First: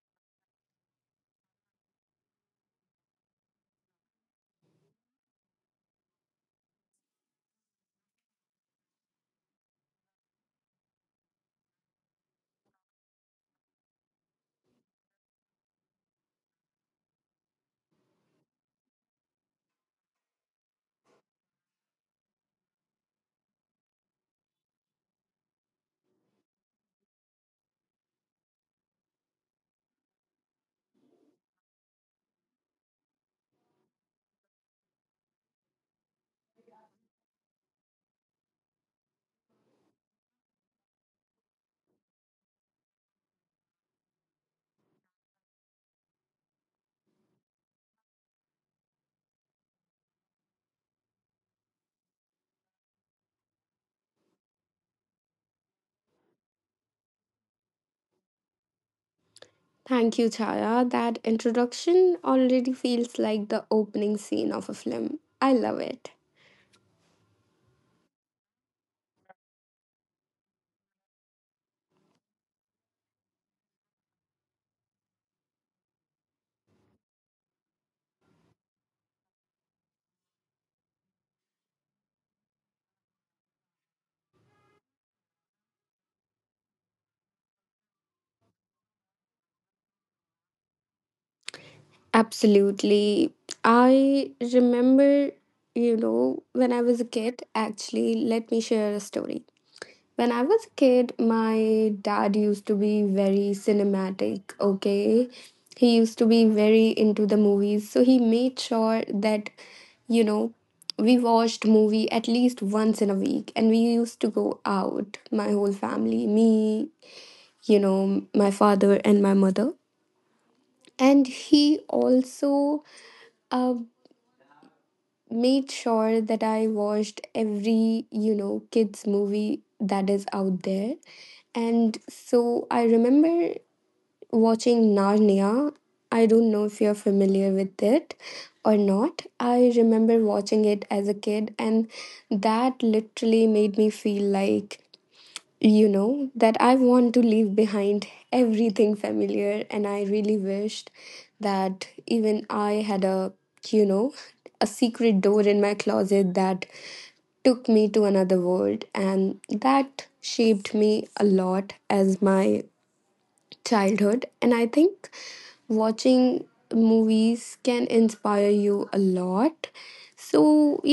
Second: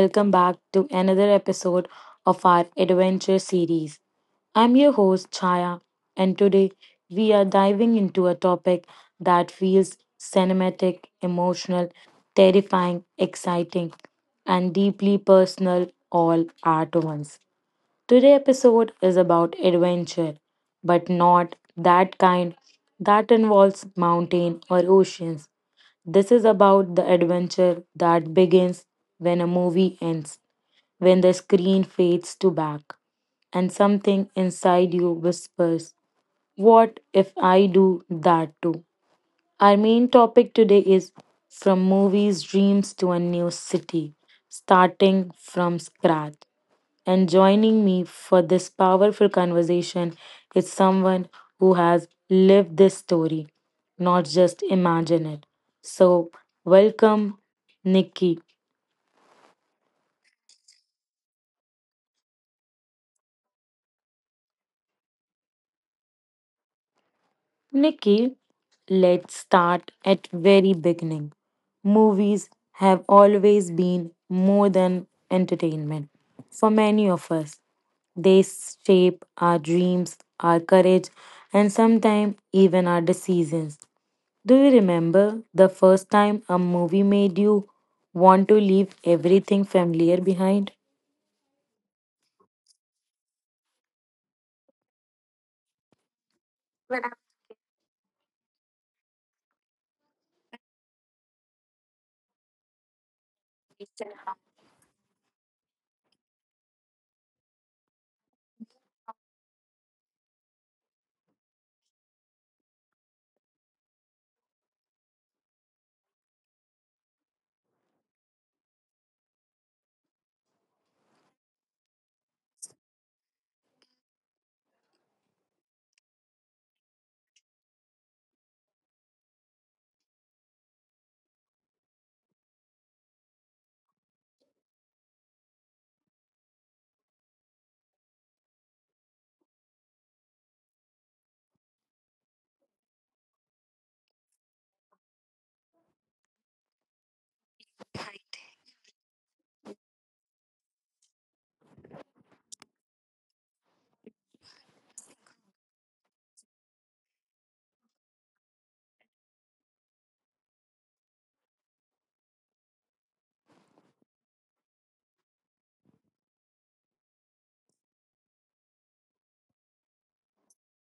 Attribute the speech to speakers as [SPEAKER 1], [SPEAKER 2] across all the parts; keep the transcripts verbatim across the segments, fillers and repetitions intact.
[SPEAKER 1] welcome back to another episode of our adventure series. I'm your host, Chaya, and today we are diving into a topic that feels cinematic, emotional, terrifying, exciting, and deeply personal all at once. Today's episode is about adventure, but not that kind that involves mountain or oceans. This is about the adventure that begins when a movie ends, when the screen fades to black, and something inside you whispers, what if I do that too? Our main topic today is From Movies Dreams to a New City, starting from scratch. And joining me for this powerful conversation is someone who has lived this story, not just imagine it. So, welcome Nikki.
[SPEAKER 2] Thank you, Chaya. That introduction already feels like the opening scene of a film. I love it.
[SPEAKER 1] Nikki, let's start at very beginning. Movies have always been more than entertainment for many of us. They shape our dreams, our courage, and sometimes even our decisions. Do you remember the first time a movie made you want to leave everything familiar behind?
[SPEAKER 2] Absolutely. I remember, you know, when I was a kid, actually, let me share a story. When I was a kid, my dad used to be very cinematic, okay? He used to be very into the movies. So he made sure that, you know, we watched movie at least once in a week and we used to go out, my whole family, me, you know, my father and my mother. And he also uh, made sure that I watched every, you know, kids movie that is out there. And so I remember watching Narnia. I don't know if you're familiar with it or not. I remember watching it as a kid, and that literally made me feel like you know that I want to leave behind everything familiar, and I really wished that even I had a you know a secret door in my closet that took me to another world. And that shaped me a lot as my childhood, and I think watching movies can inspire you a lot. So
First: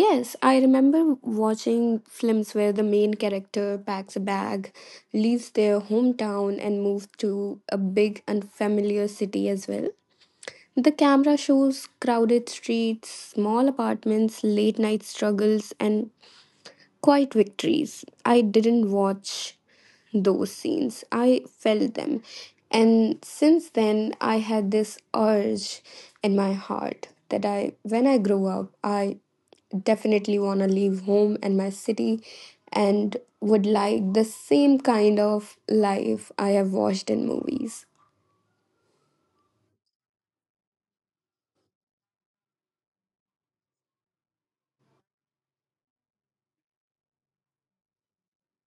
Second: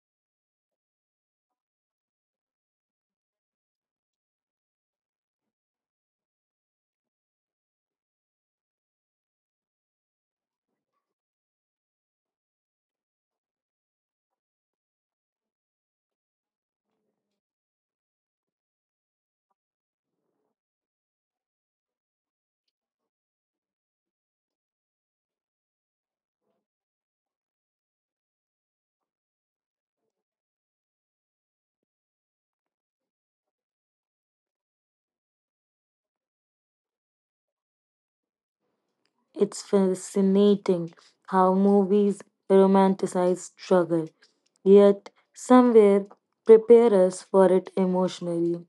[SPEAKER 2] yes, I remember watching films where the main character packs a bag, leaves their hometown and moves to a big unfamiliar city as well. The camera shows crowded streets, small apartments, late night struggles and quiet victories. I didn't watch those scenes, I felt them. And since then, I had this urge in my heart that I, when I grow up, I definitely want to leave home and my city and would like the same kind of life I have watched in movies.
[SPEAKER 1] It's fascinating how movies romanticize struggle, yet somewhere prepare us for it emotionally.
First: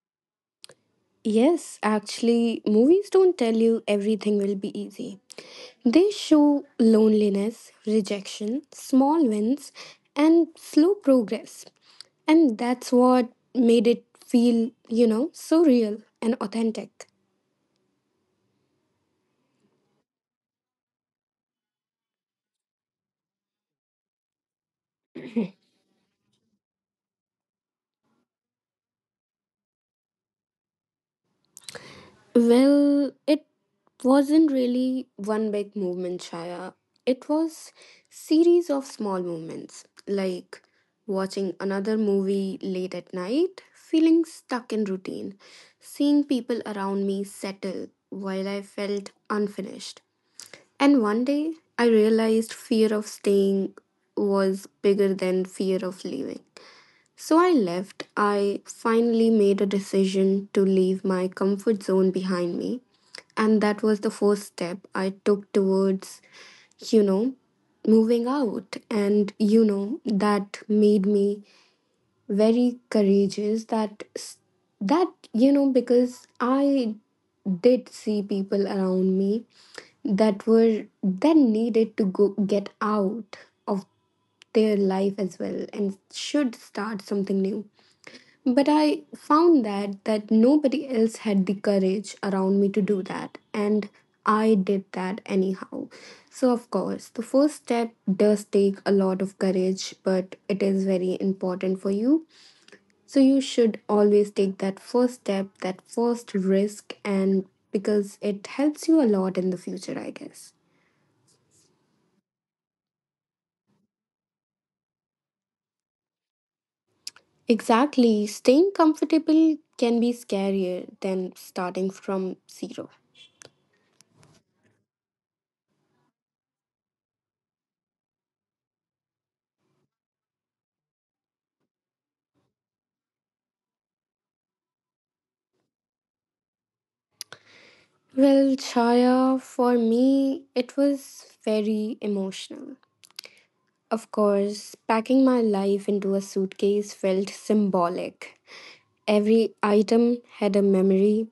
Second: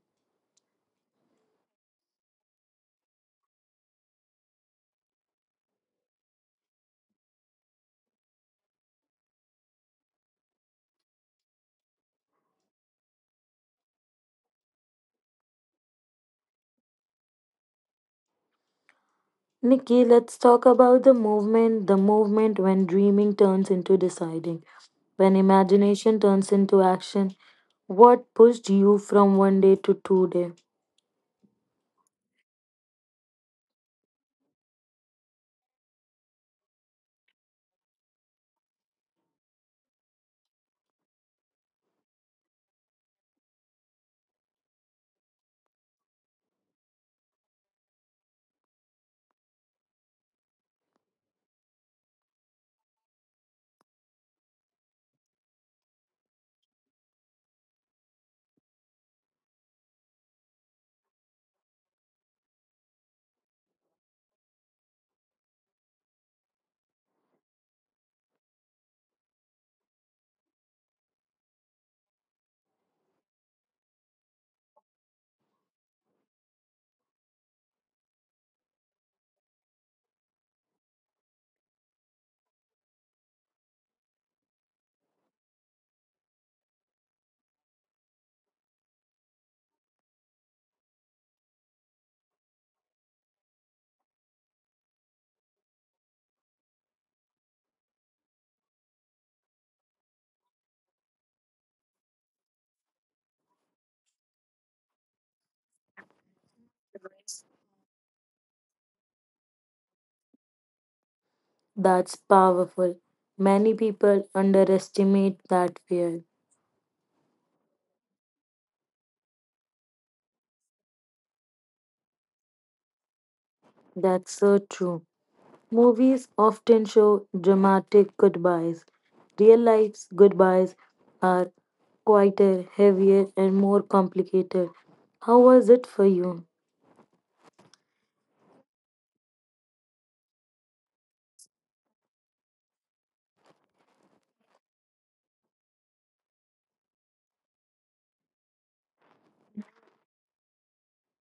[SPEAKER 2] Yes, actually, movies don't tell you everything will be easy. They show loneliness, rejection, small wins, and slow progress. And that's what made it feel, you know, so real and authentic.
[SPEAKER 1] Nikki, let's talk about the movement, the movement when dreaming turns into deciding, when imagination turns into action. What pushed you from one day to two day?
[SPEAKER 2] Well, it wasn't really one big movement, Shaya. It was series of small movements, like watching another movie late at night, feeling stuck in routine, seeing people around me settle while I felt unfinished. And one day, I realized fear of staying was bigger than fear of leaving. So I left. I finally made a decision to leave my comfort zone behind me. And that was the first step I took towards, you know, moving out. And, you know, that made me very courageous. That, s- that, you know, because I did see people around me that were, that needed to go get out of their life as well and should start something new, but I found that that nobody else had the courage around me to do that, and I did that anyhow. So of course, the first step does take a lot of courage, but it is very important for you. So you should always take that first step, that first risk, and because it helps you a lot in the future, I guess.
[SPEAKER 1] That's powerful. Many people underestimate that fear.
[SPEAKER 2] Exactly. Staying comfortable can be scarier than starting from zero.
[SPEAKER 1] That's so true. Movies often show dramatic goodbyes. Real life's goodbyes are quieter, heavier, and more complicated. How was it for you?
[SPEAKER 2] Well, Chaya, for me, it was very emotional. Of course, packing my life into a suitcase felt symbolic. Every item had a memory.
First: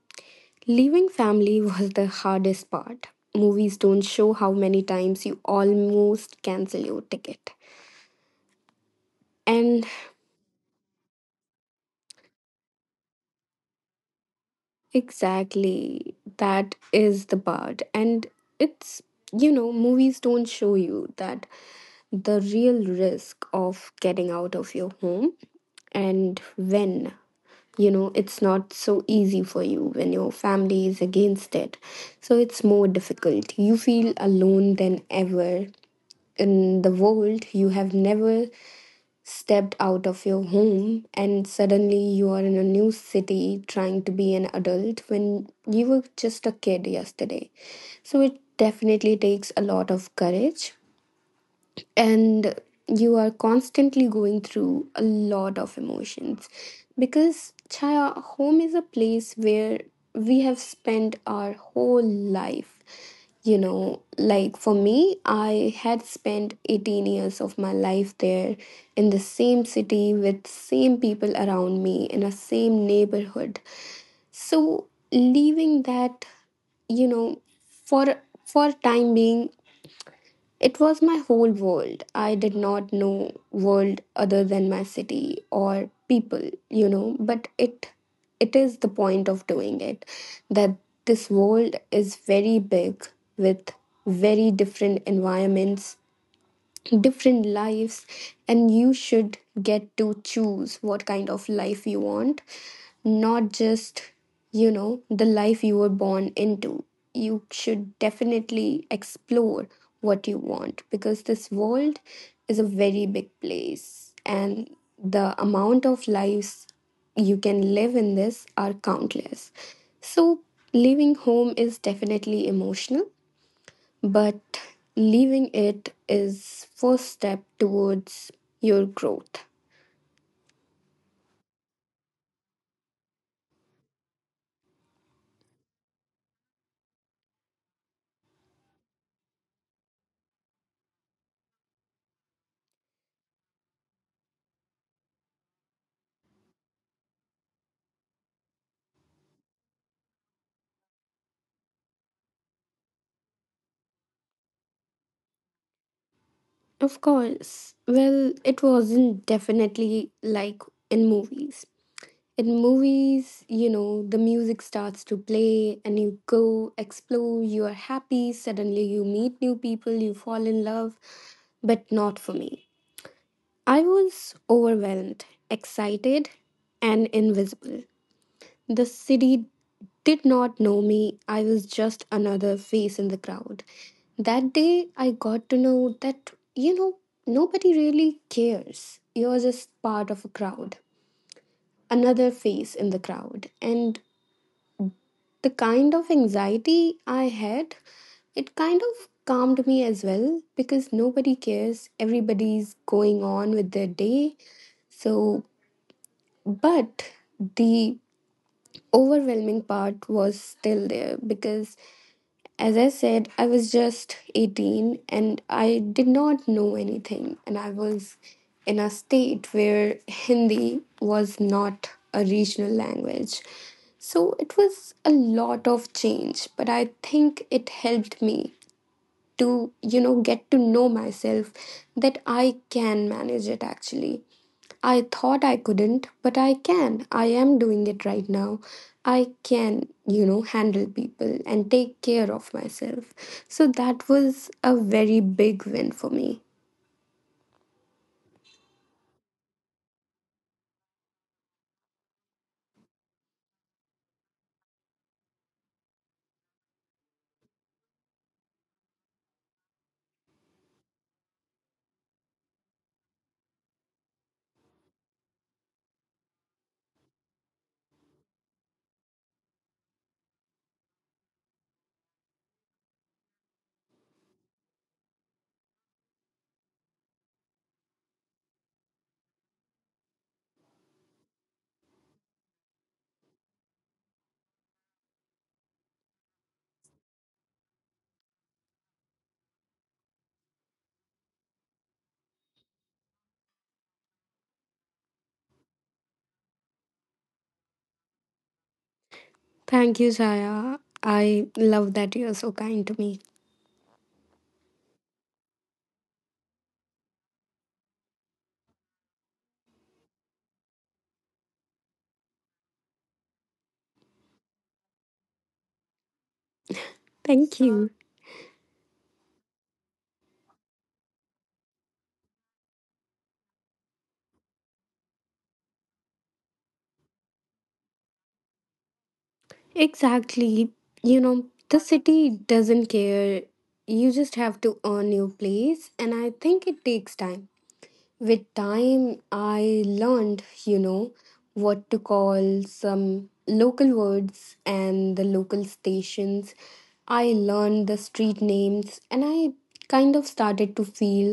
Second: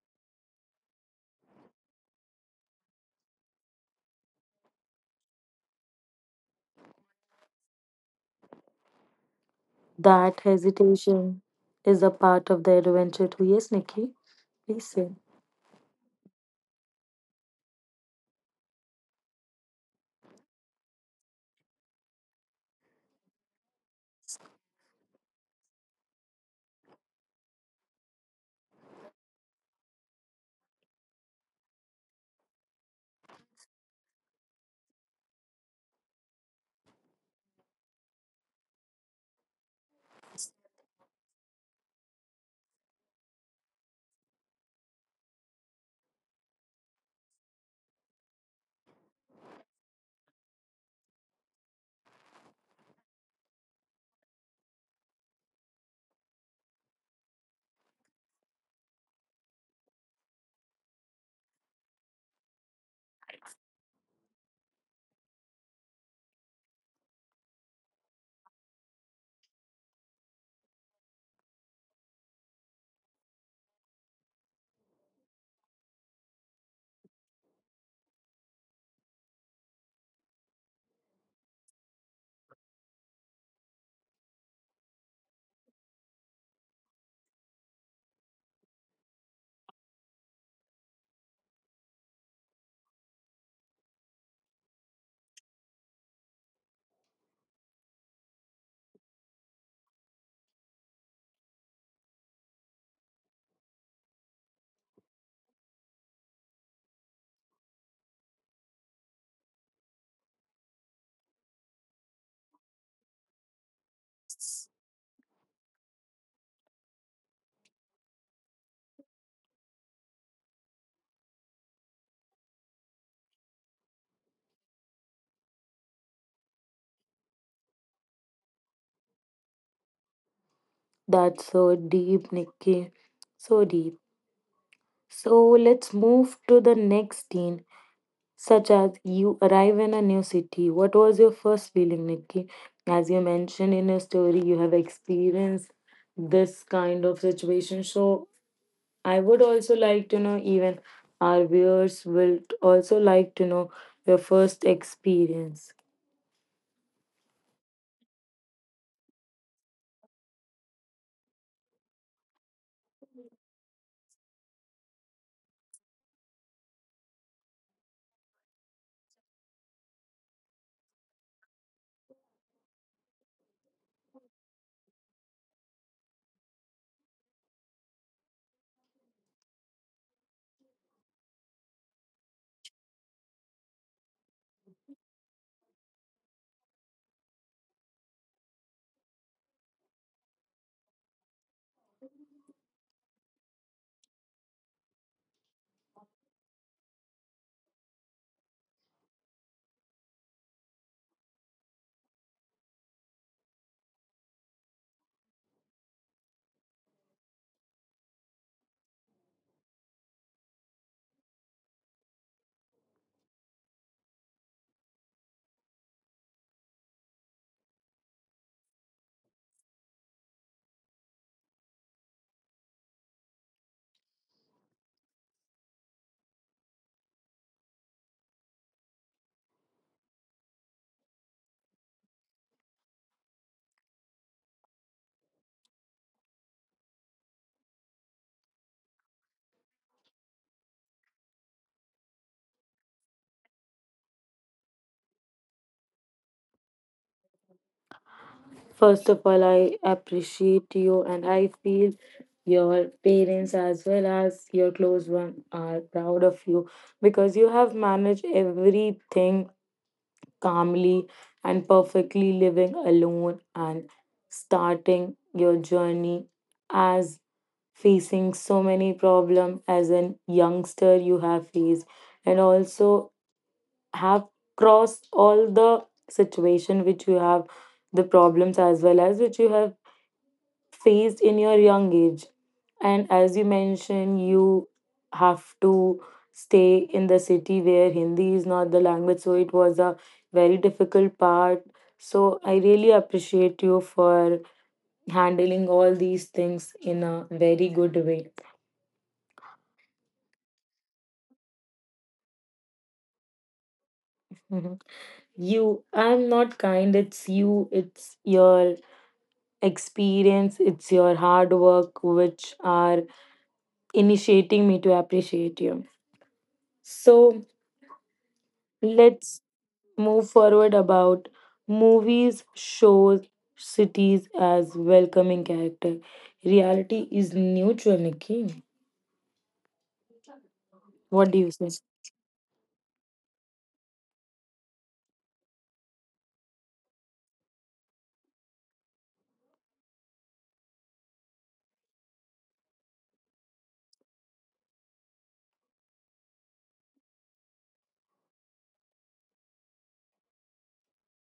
[SPEAKER 2] Leaving family was the hardest part. Movies don't show how many times you almost cancel your ticket. And
[SPEAKER 1] That hesitation is a part of the adventure too. Yes, Nikki, please say.
[SPEAKER 2] exactly, that is the part. And it's, you know, movies don't show you that the real risk of getting out of your home, and when you know it's not so easy for you when your family is against it, so it's more difficult. You feel alone than ever in the world. You have never stepped out of your home, and suddenly you are in a new city trying to be an adult when you were just a kid yesterday. So it definitely takes a lot of courage, and you are constantly going through a lot of emotions. Because Chaya, home is a place where we have spent our whole life. You know, like for me, I had spent eighteen years of my life there, in the same city with same people around me in a same neighborhood. So leaving that, you know for for time being, it was my whole world. I did not know world other than my city or people, you know, but it it is the point of doing it that this world is very big, with very different environments, different lives, and you should get to choose what kind of life you want, not just, you know, the life you were born into. You should definitely explore what you want, because this world is a very big place, and the amount of lives you can live in this are countless. So leaving home is definitely emotional, but leaving it is first step towards your growth.
[SPEAKER 1] That's so deep, Nikki. So deep. So let's move to the next scene such as you arrive in a new city. What was your first feeling, Nikki? As you mentioned in your story, you have experienced this kind of situation. So I would also like to know, even our viewers will also like to know your first experience.
[SPEAKER 2] Of course, well, it wasn't definitely like in movies. In movies, you know, the music starts to play and you go explore, you are happy, suddenly you meet new people, you fall in love. But not for me. I was overwhelmed, excited, and invisible. The city did not know me. I was just another face in the crowd. That day, I got to know that, you know, nobody really cares. You're just part of a crowd, another face in the crowd. And the kind of anxiety I had, it kind of calmed me as well, because nobody cares. Everybody's going on with their day. So, but the overwhelming part was still there because, as I said, I was just eighteen and I did not know anything, and I was in a state where Hindi was not a regional language. So it was a lot of change, but I think it helped me to, you know, get to know myself, that I can manage it actually. I thought I couldn't, but I can. I am doing it right now. I can, you know, handle people and take care of myself. So that was a very big win for me.
[SPEAKER 1] First of all, I appreciate you and I feel your parents as well as your close one are proud of you because you have managed everything calmly and perfectly living alone and starting your journey as facing so many problems as a youngster you have faced and also have crossed all the situation which you have the problems as well as which you have faced in your young age, and as you mentioned, you have to stay in the city where Hindi is not the language. So it was a very difficult part. So I really appreciate you for handling all these things in a very good way.
[SPEAKER 2] Thank you, Shaya. I love that you're so kind to me.
[SPEAKER 1] Mhm. You, I'm not kind, it's you, it's your experience, it's your hard work which are initiating me to appreciate you. So
[SPEAKER 2] Thank you.
[SPEAKER 1] let's move forward about movies shows cities as welcoming character, reality is neutral, Nikki.
[SPEAKER 2] Exactly. You know,
[SPEAKER 1] What do you
[SPEAKER 2] the
[SPEAKER 1] say?
[SPEAKER 2] city doesn't care. You just have to earn your place, and I think it takes time. With time, I learned, you know, what to call some local words and the local stations. I learned the street names and I kind of started to feel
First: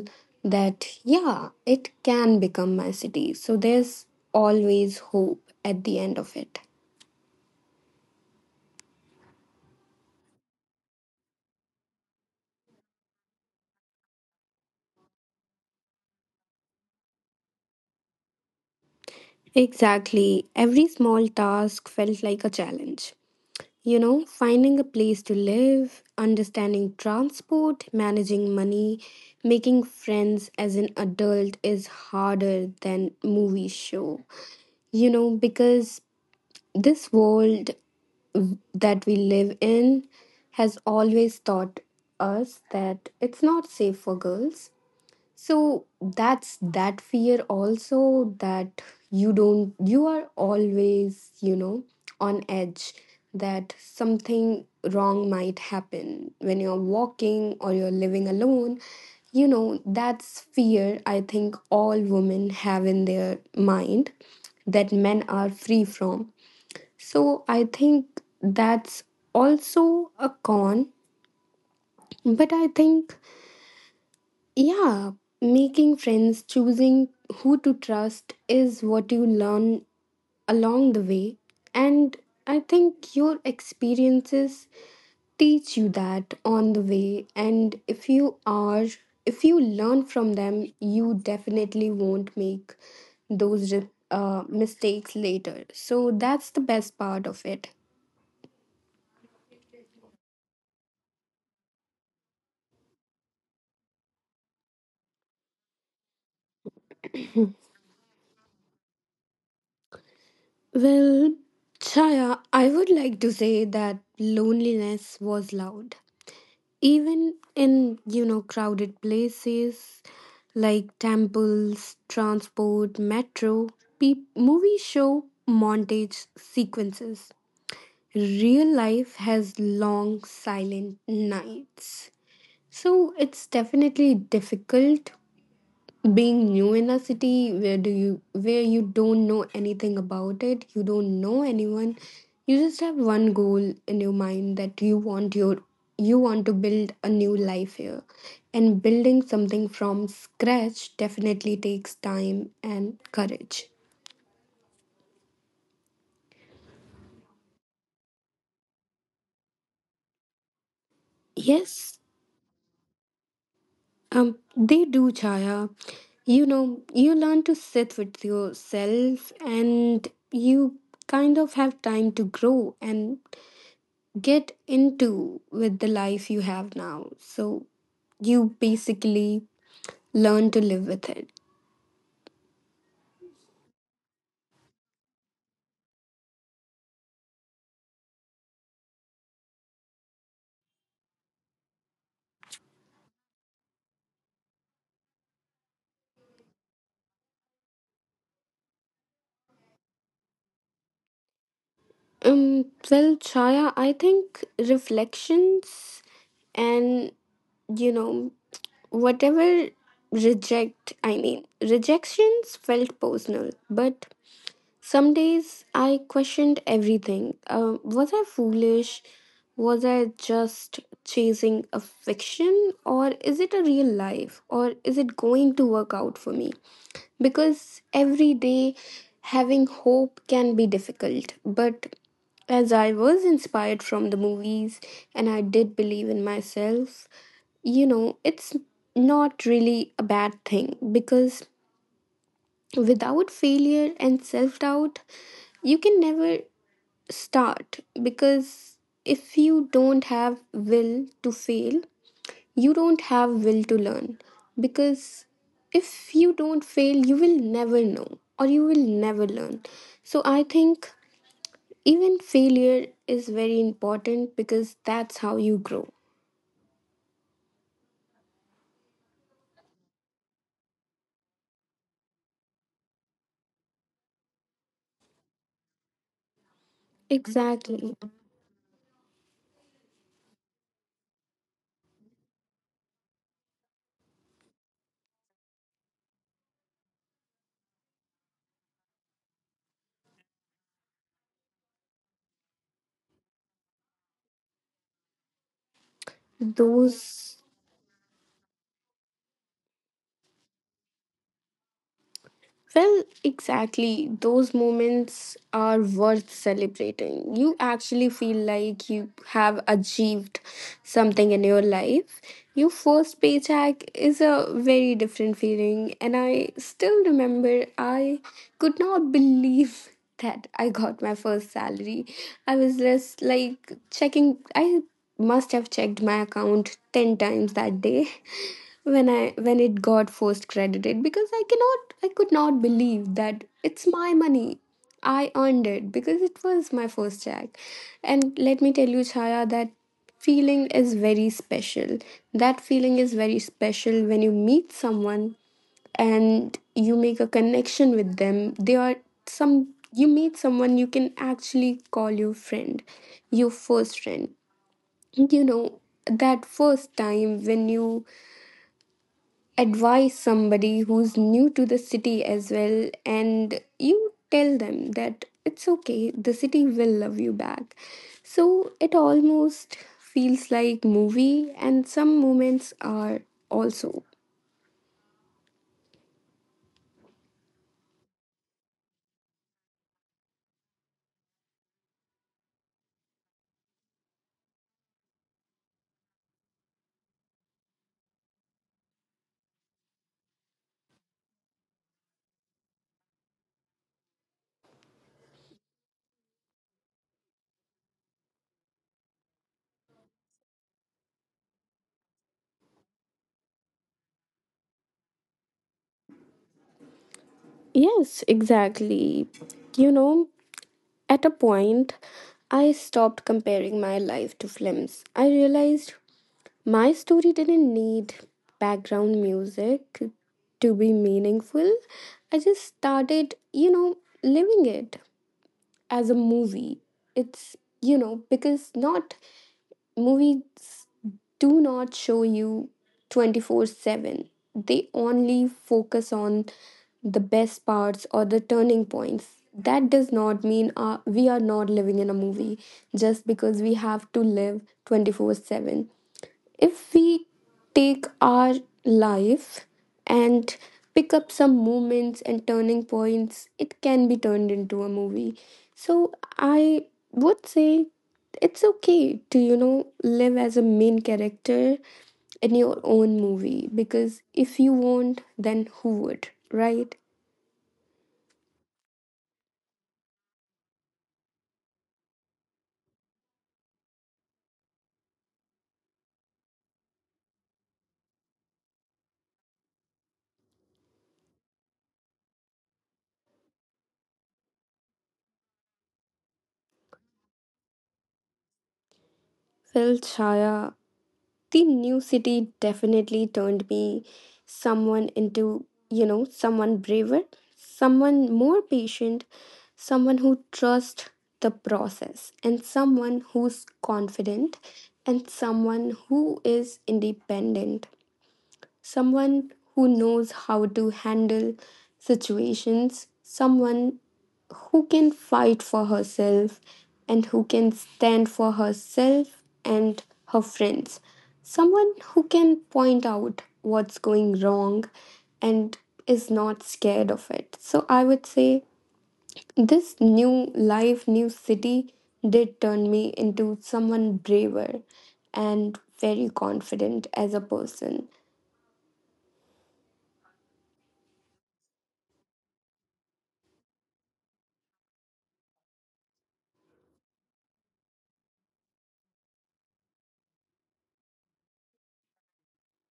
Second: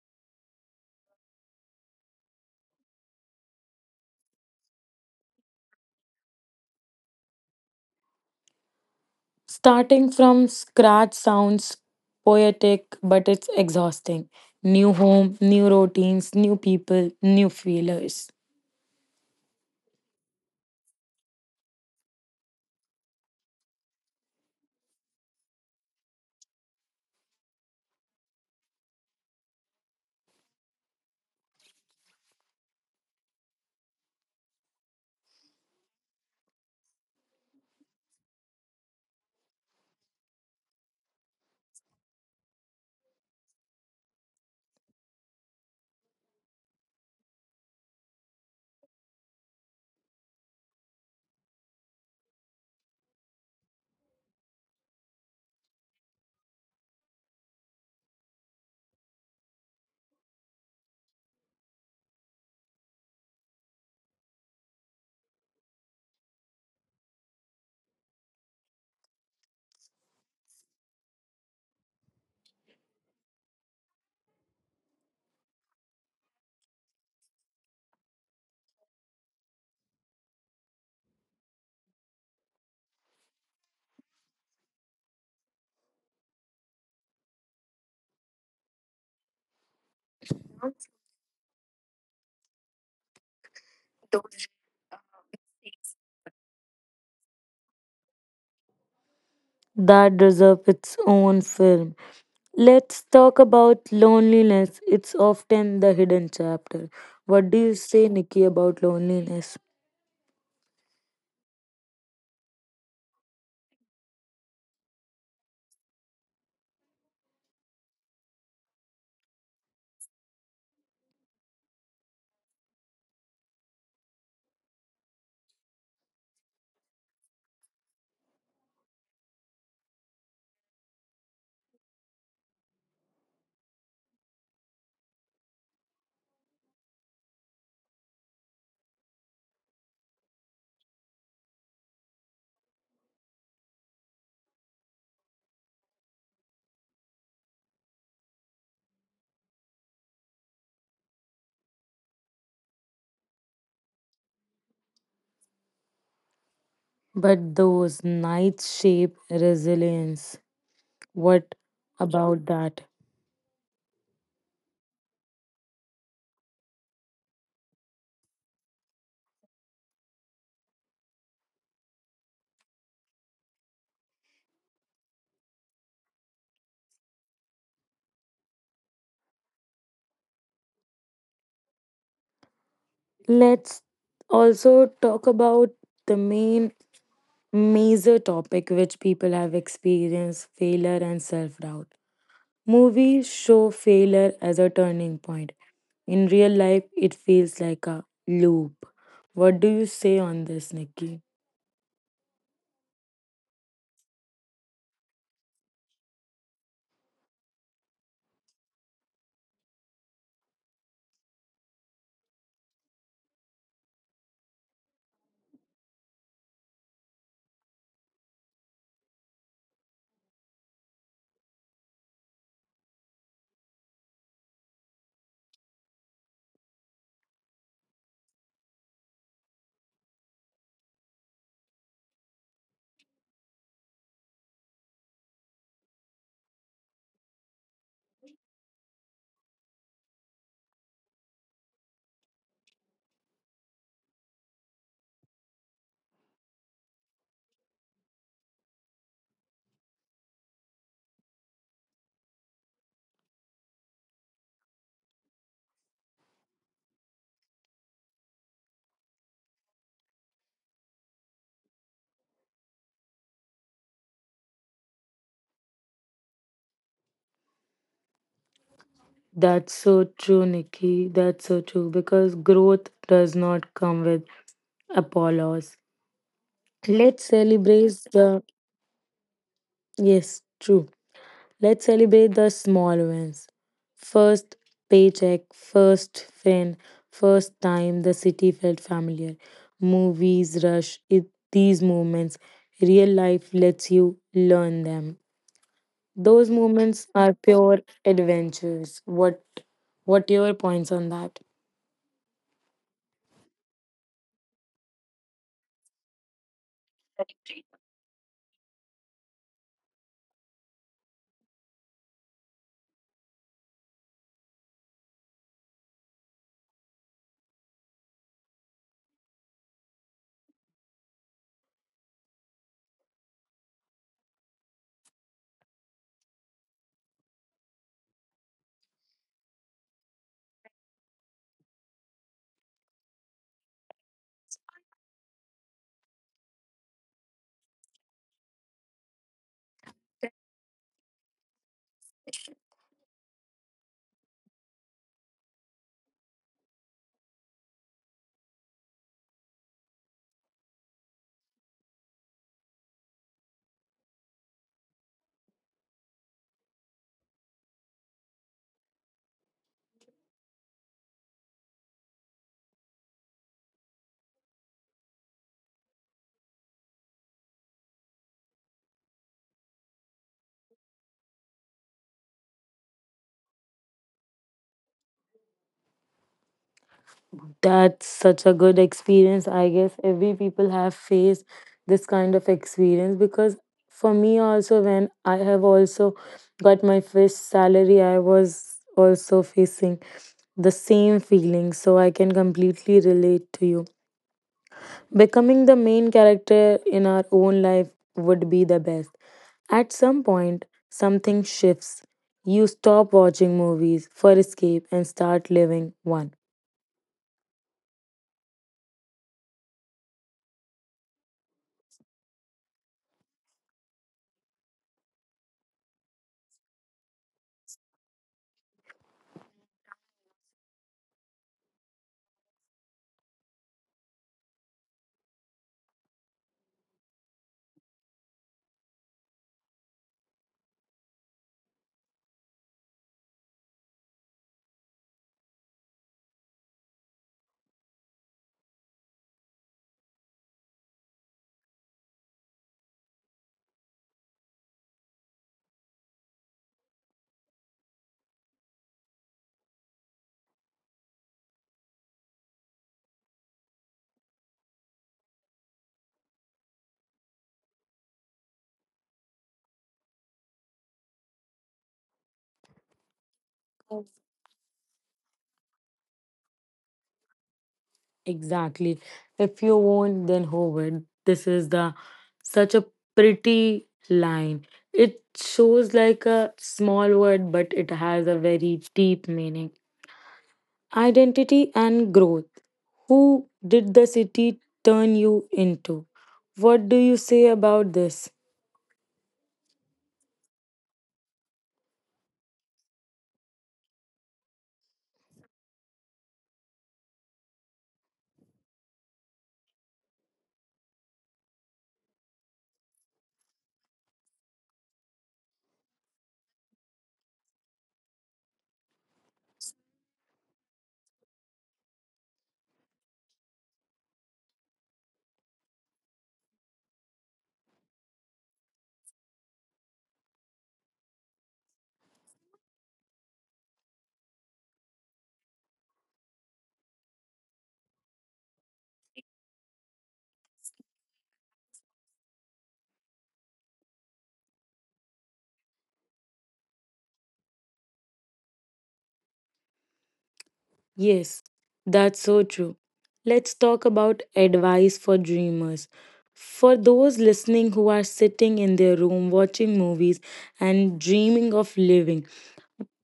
[SPEAKER 2] that, yeah, it can become my city. So there's always hope at the end of it.
[SPEAKER 1] Starting from scratch sounds poetic, but it's exhausting. New home, new routines, new people, new feelers.
[SPEAKER 2] Exactly. Every small task felt like a challenge. You know, finding a place to live, understanding transport, managing money, making friends as an adult is harder than movie show. You know, because this world that we live in has always taught us that it's not safe for girls. So that's that fear also, that you don't, you are always, you know, on edge, that something wrong might happen when you're walking or you're living alone. You know, that's fear I think all women have in their mind that men are free from. So I think that's also a con, but I think yeah, making friends, choosing who to trust is what you learn along the way. And I think your experiences teach you that on the way. And if you are, if you learn from them, you definitely won't make those uh, mistakes later. So that's the best part of it.
[SPEAKER 1] That deserve its own film. Let's talk about loneliness. It's often the hidden chapter. What do you say, Nikki, about loneliness?
[SPEAKER 2] Well, Chaya, I would like to say that loneliness was loud. Even in, you know, crowded places like temples, transport, metro. Pe- movies show montage sequences, real life has long silent nights. So it's definitely difficult being new in a city where do you where you don't know anything about it, you don't know anyone. You just have one goal in your mind that you want your you want to build a new life here, and building something from scratch definitely takes time and courage.
[SPEAKER 1] But those nights shape resilience. What
[SPEAKER 2] Yes.
[SPEAKER 1] about that?
[SPEAKER 2] Um they do, Chaya. You know, you learn to sit with yourself and you kind of have time to grow and get into with the life you have now. So you basically learn to live with it.
[SPEAKER 1] Let's also talk about the main major topic which people have experienced failure and self doubt. Movies show failure as a turning point. In real life, it feels like a loop. What do you say on this, Nikki?
[SPEAKER 2] Um, well, Chaya, I think reflections and, you know, whatever reject, I mean, rejections felt personal, but some days I questioned everything. Uh, was I foolish? Was I just chasing a fiction? Or is it a real life? Or is it going to work out for me? Because every day having hope can be difficult. But as I was inspired from the movies and I did believe in myself, you know, it's not really a bad thing, because without failure and self doubt, you can never start, because if you don't have will to fail, you don't have will to learn. Because if you don't fail, you will never know or you will never learn. So I think even failure is very important because that's how you grow.
[SPEAKER 1] That's so true, Nikki. That's so true because growth does not come with Apollos. Let's celebrate
[SPEAKER 2] Exactly.
[SPEAKER 1] the yes, true. Let's celebrate the small wins. First paycheck, first friend, first time the city felt familiar. Movies rush it, these moments. Real life lets you learn them. Those moments are
[SPEAKER 2] Those
[SPEAKER 1] pure adventures. What what your points on that?
[SPEAKER 2] Well, exactly. Those moments are worth celebrating. You actually feel like you have achieved something in your life. Your first paycheck is a very different feeling, and I still remember I could not believe that I got my first salary. I was just like checking, I must have checked my account ten times that day when I when it got first credited because I cannot I could not believe that it's my money. I earned it because it was my first check. And let me tell you, Chaya, that feeling is very special. That feeling is very special when you meet someone and you make a connection with them. They are some You meet someone you can actually call your friend, your first friend. You know, that first time when you advise somebody who's new to the city as well, and you tell them that it's okay, the city will love you back. So it almost feels like movie, and some moments are also.
[SPEAKER 1] That's such a good experience. I guess every people have faced this kind of experience because for me also when I have also got my first salary, I was also facing the same feeling. So I can completely relate to you. Becoming the main character in our own life would be the best. At some point, something shifts. You stop watching movies for escape and start living one.
[SPEAKER 2] Yes, exactly. you know at a point, I stopped comparing my life to films. I realized my story didn't need background music to be meaningful. I just started, you know, living it as a movie. It's, you know, because not movies do not show you twenty four seven. They only focus on the best parts or the turning points. That does not mean uh, we are not living in a movie just because we have to live twenty four seven. If we take our life and pick up some moments and turning points, it can be turned into a movie. So I would say it's okay to you know live as a main character in your own movie, because if you won't, then who would, right?
[SPEAKER 1] Exactly. If you won't, then who would? This is the such a pretty line. It shows like a small word, but it has a very deep meaning. Identity and growth. Who did the city turn you into? What do you say about this?
[SPEAKER 2] Well, Chaya, the new city definitely turned me someone into you know someone braver, someone more patient, someone who trusts the process, and someone who's confident, and someone who is independent, someone who knows how to handle situations, someone who can fight for herself and who can stand for herself and her friends, someone who can point out what's going wrong and is not scared of it. So I would say this new life, new city did turn me into someone braver and very confident as a person.
[SPEAKER 1] Yes, that's so true. Let's talk about advice for dreamers. For those listening who are sitting in their room watching movies and dreaming of living,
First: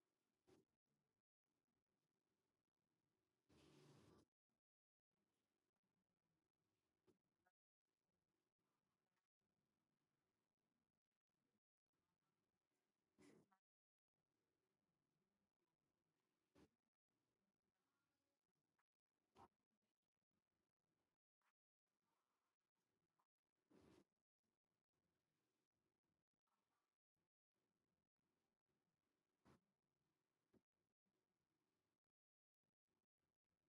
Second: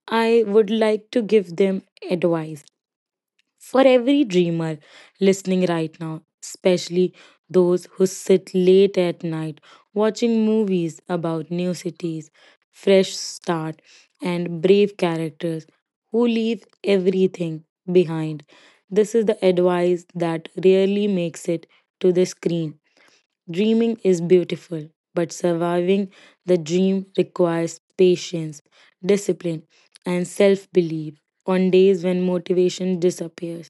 [SPEAKER 1] I would like to give them advice. For every dreamer listening right now, especially those who sit late at night watching movies about new cities, fresh start, and brave characters who leave everything behind. This is the advice that rarely makes it to the screen. Dreaming is beautiful, but surviving the dream requires patience, discipline, and self belief on days when motivation disappears.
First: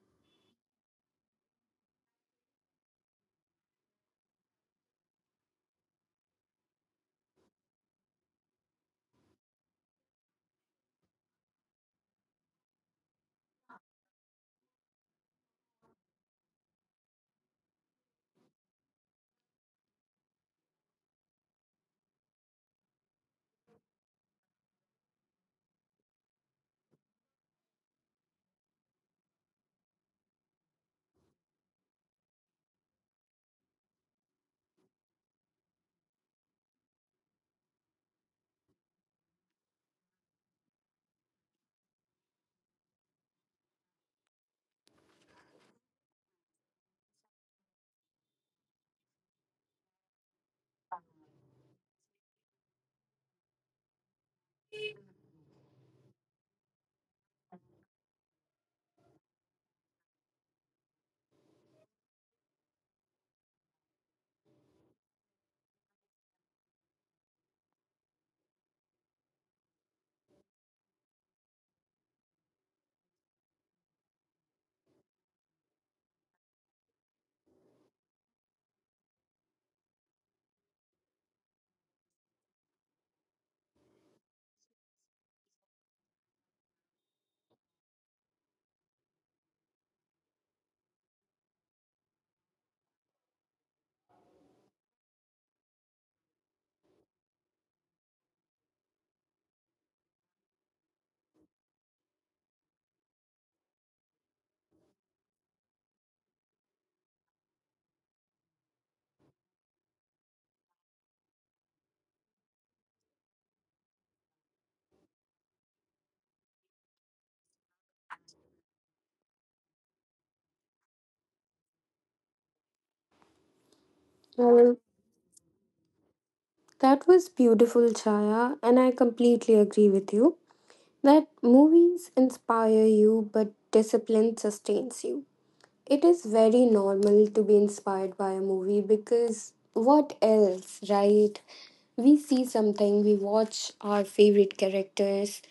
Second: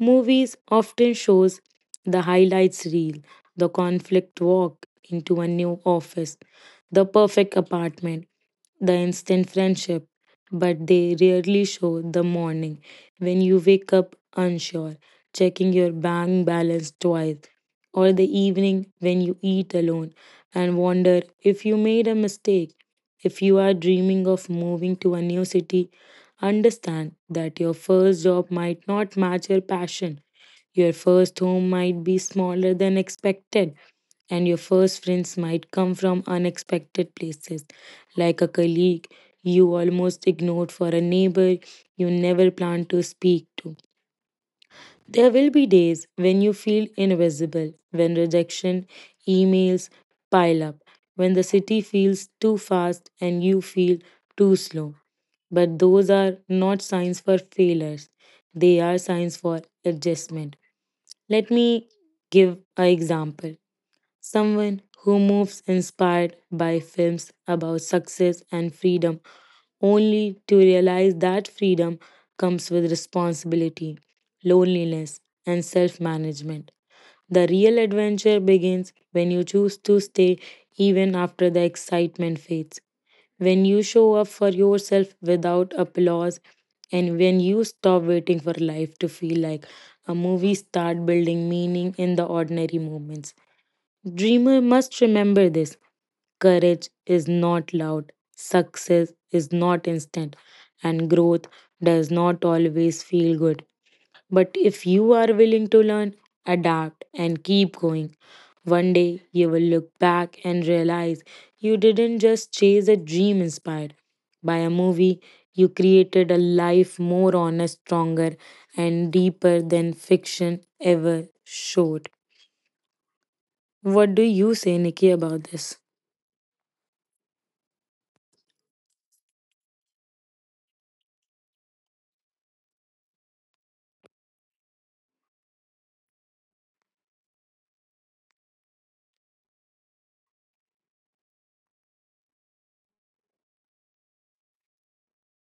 [SPEAKER 1] Movies often shows the highlights reel, the conflict walk into a new office, the perfect apartment, the instant friendship, but they rarely show the morning when you wake up unsure, checking your bank balance twice, or the evening when you eat alone and wonder if you made a mistake. If you are dreaming of moving to a new city, understand that your first job might not match your passion. Your first home might be smaller than expected, and your first friends might come from unexpected places, like a colleague you almost ignored for a neighbor you never planned to speak to. There will be days when you feel invisible, when rejection, emails pile up, when the city feels too fast and you feel too slow. But those are not signs for failures, they are signs for adjustment. Let me give an example, someone who moves inspired by films about success and freedom, only to realize that freedom comes with responsibility, loneliness, and self management. The real adventure begins when you choose to stay even after the excitement fades, when you show up for yourself without applause, and when you stop waiting for life to feel like a movie, start building meaning in the ordinary moments. Dreamer must remember this. Courage is not loud, success is not instant, and growth does not always feel good. But if you are willing to learn, adapt, and keep going, one day you will look back and realize you didn't just chase a dream inspired by a movie, you created a life more honest, stronger, and deeper than fiction ever showed. What do you say, Nikki, about this?
[SPEAKER 2] That was beautiful, Chaya, and I completely agree with you that movies inspire you, but discipline sustains you. It is very normal to be inspired by a movie, because what else, right? We see something, we watch our favorite characters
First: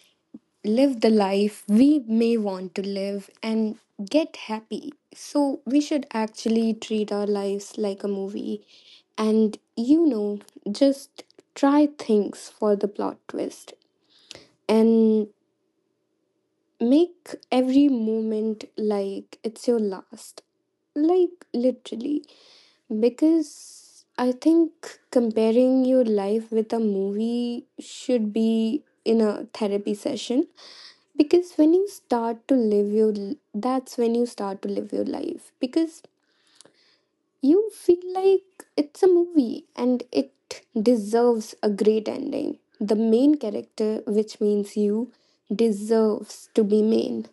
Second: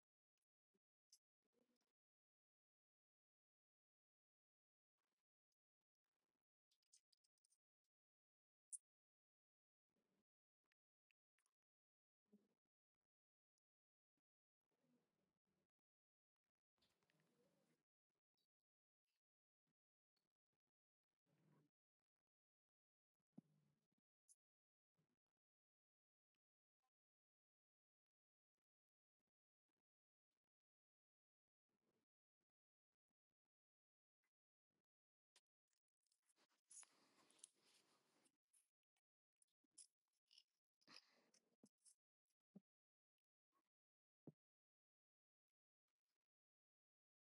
[SPEAKER 2] live the life we may want to live and get happy. So, we should actually treat our lives like a movie, and, you know, just try things for the plot twist and make every moment like it's your last. Like, literally. Because I think comparing your life with a movie should be in a therapy session, because when you start to live your l- that's when you start to live your life, because you feel like it's a movie and it deserves a great ending. The main character, which means you, deserves to be main.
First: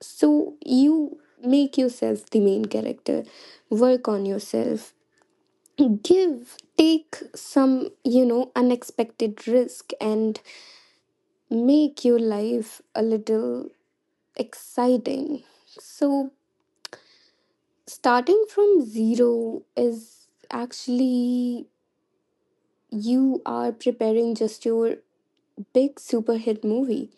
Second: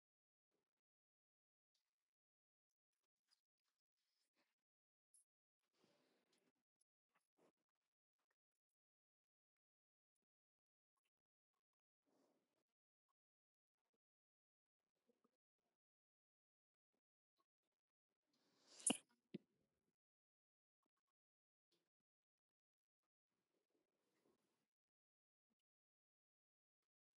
[SPEAKER 2] So you make yourself the main character, work on yourself, give, take some, you know unexpected risk, and make your life a little exciting. So starting from zero is actually you are preparing just your big super hit movie,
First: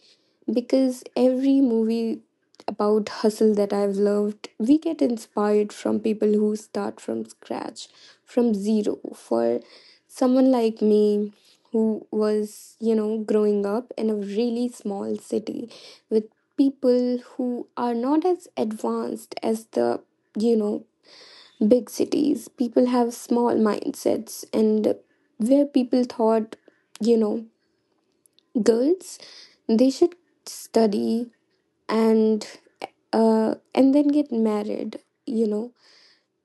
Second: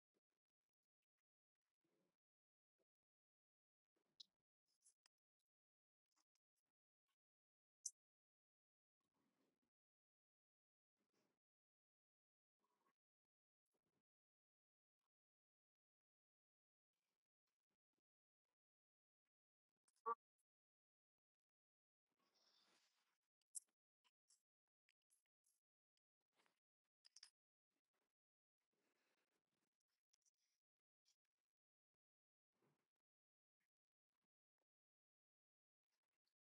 [SPEAKER 2] because every movie about hustle that I've loved, we get inspired from people who start from scratch, from zero. For someone like me who was, you know, growing up in a really small city with people who are not as advanced as the you know big cities, people have small mindsets, and where people thought, you know, girls, they should study and uh, and then get married, you know,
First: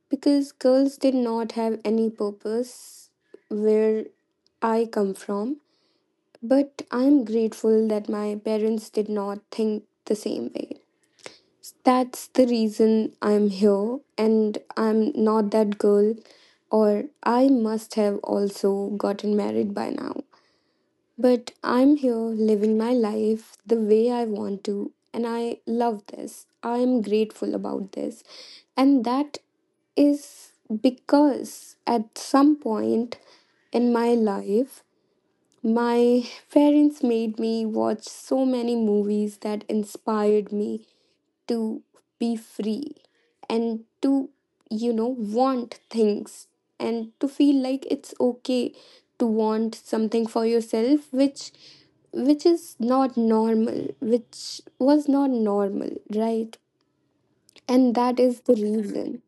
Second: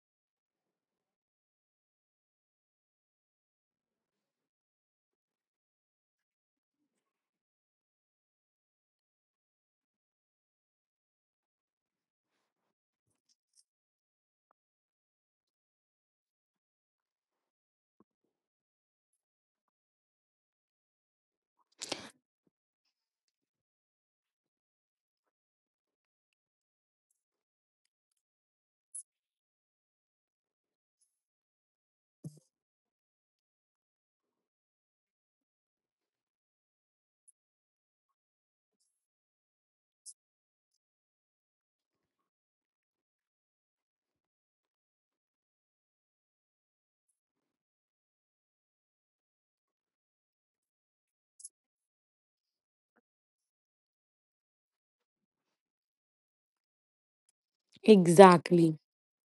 [SPEAKER 2] because girls did not have any purpose where I come from. But I'm grateful that my parents did not think the same way. That's the reason I'm here, and I'm not that girl, or I must have also gotten married by now. But I'm here living my life the way I want to, and I love this. I'm grateful about this, and that is because at some point in my life, my parents made me watch so many movies that inspired me to be free and to you know want things and to feel like it's okay to want something for yourself, which which is not normal, which was not normal, right? And that is the
[SPEAKER 1] Exactly.
[SPEAKER 2] reason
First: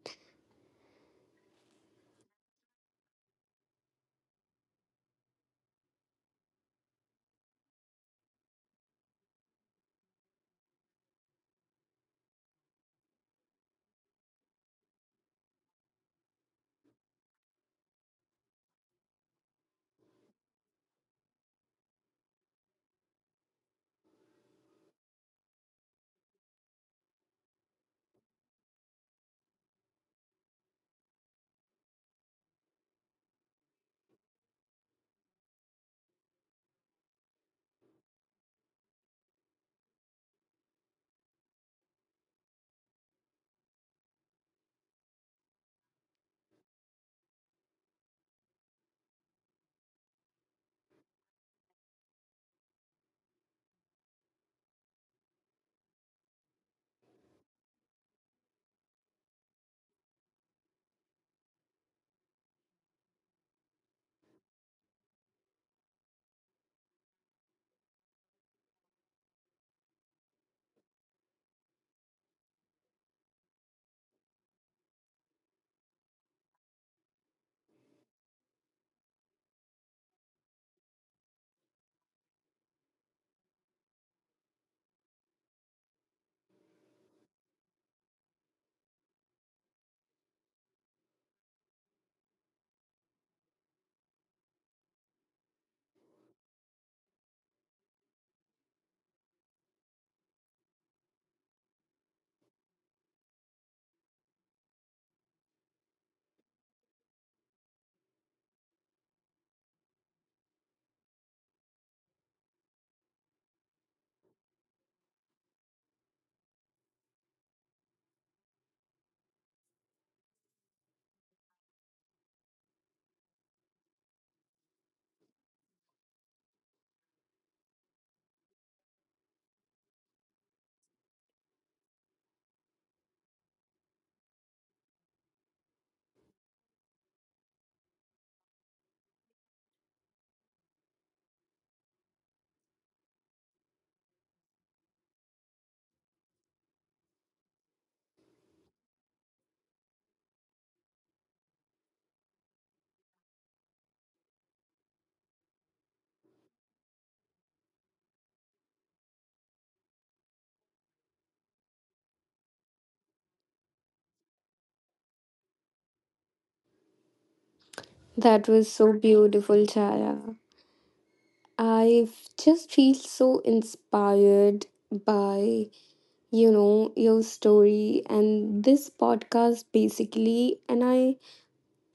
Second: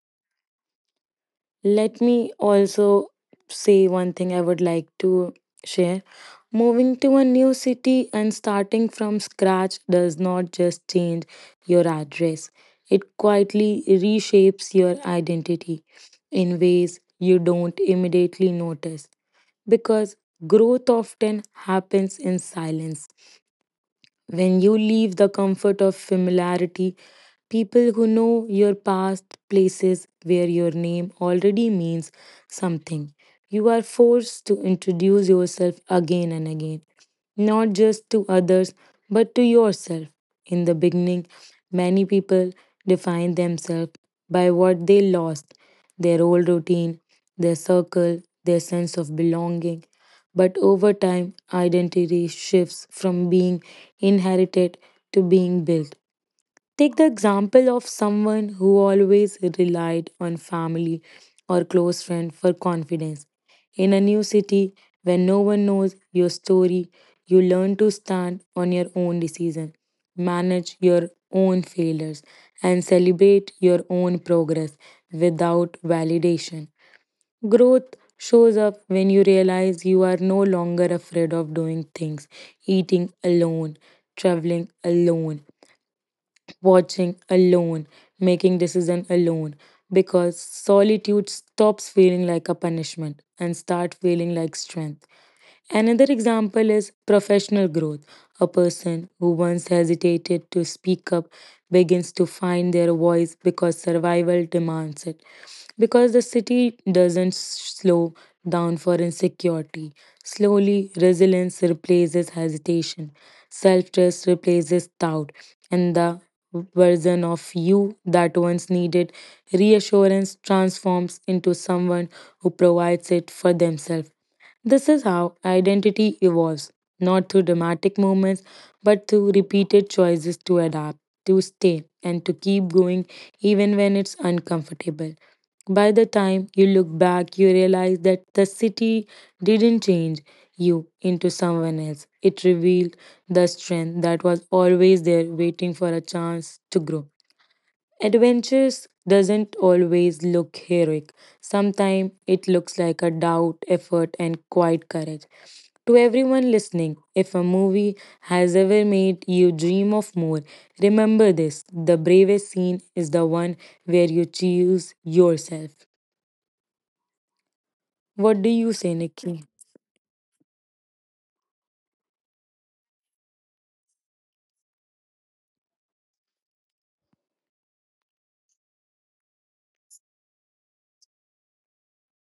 [SPEAKER 1] Let me also say one thing I would like to share. Moving to a new city and starting from scratch does not just change your address, it quietly reshapes your identity in ways you don't immediately notice because growth often happens in silence. When you leave the comfort of familiarity, people who know your past, places where your name already means something, you are forced to introduce yourself again and again, not just to others, but to yourself. In the beginning, many people define themselves by what they lost, their old routine, their circle, their sense of belonging. But over time, identity shifts from being inherited to being built. Take the example of someone who always relied on family or close friend for confidence. In a new city where no one knows your story, you learn to stand on your own decision, manage your own failures, and celebrate your own progress without validation. Growth shows up when you realize you are no longer afraid of doing things, eating alone, traveling alone, watching alone, making decision alone because solitude stops feeling like a punishment and start feeling like strength. Another example is professional growth. A person who once hesitated to speak up begins to find their voice because survival demands it. Because the city doesn't s- slow down for insecurity. Slowly, resilience replaces hesitation, self trust replaces doubt, and the version of you that once needed reassurance transforms into someone who provides it for themselves. This is how identity evolves, not through dramatic moments, but through repeated choices to adapt, to stay, and to keep going even when it's uncomfortable. By the time you look back, you realize that the city didn't change you into someone else. It revealed the strength that was always there waiting for a chance to grow. Adventures doesn't always look heroic. Sometimes it looks like a doubt, effort, and quiet courage. To everyone listening, if a movie has ever made you dream of more, remember this, the bravest scene is the one where you choose yourself.
[SPEAKER 2] that
[SPEAKER 1] What do
[SPEAKER 2] was
[SPEAKER 1] you
[SPEAKER 2] so
[SPEAKER 1] say, Nikki?
[SPEAKER 2] beautiful, Chara. I just feel so inspired by you know your story and this podcast basically. and i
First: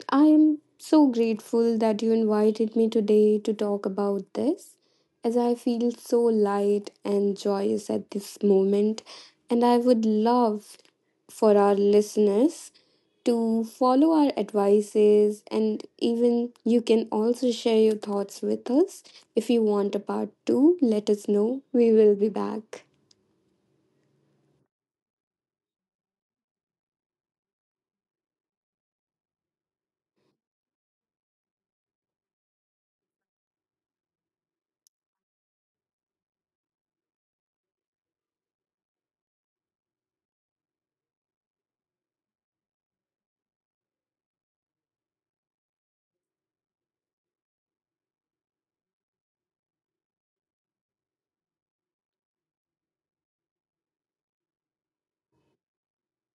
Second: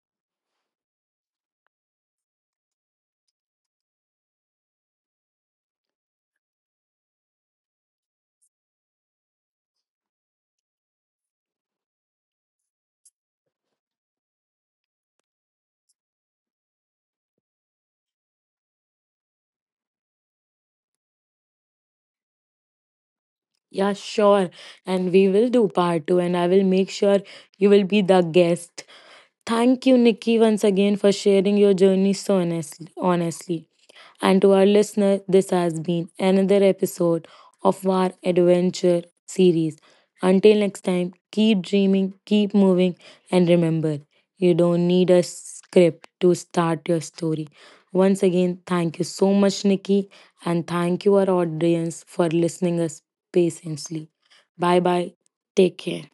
[SPEAKER 2] I am so grateful that you invited me today to talk about this, as I feel so light and joyous at this moment. And I would love for our listeners to follow our advices, and even you can also share your thoughts with us. If you want a part two, let us know. We will be back.
[SPEAKER 1] Yeah, sure. And we will do part two, and I will make sure you will be the guest. Thank you, Nikki, once again for sharing your journey so honestly. honestly. And to our listener, this has been another episode of our adventure series. Until next time, keep dreaming, keep moving, and remember, you don't need a script to start your story. Once again, thank you so much, Nikki, and thank you, our audience, for listening us patiently. Bye bye. Take care.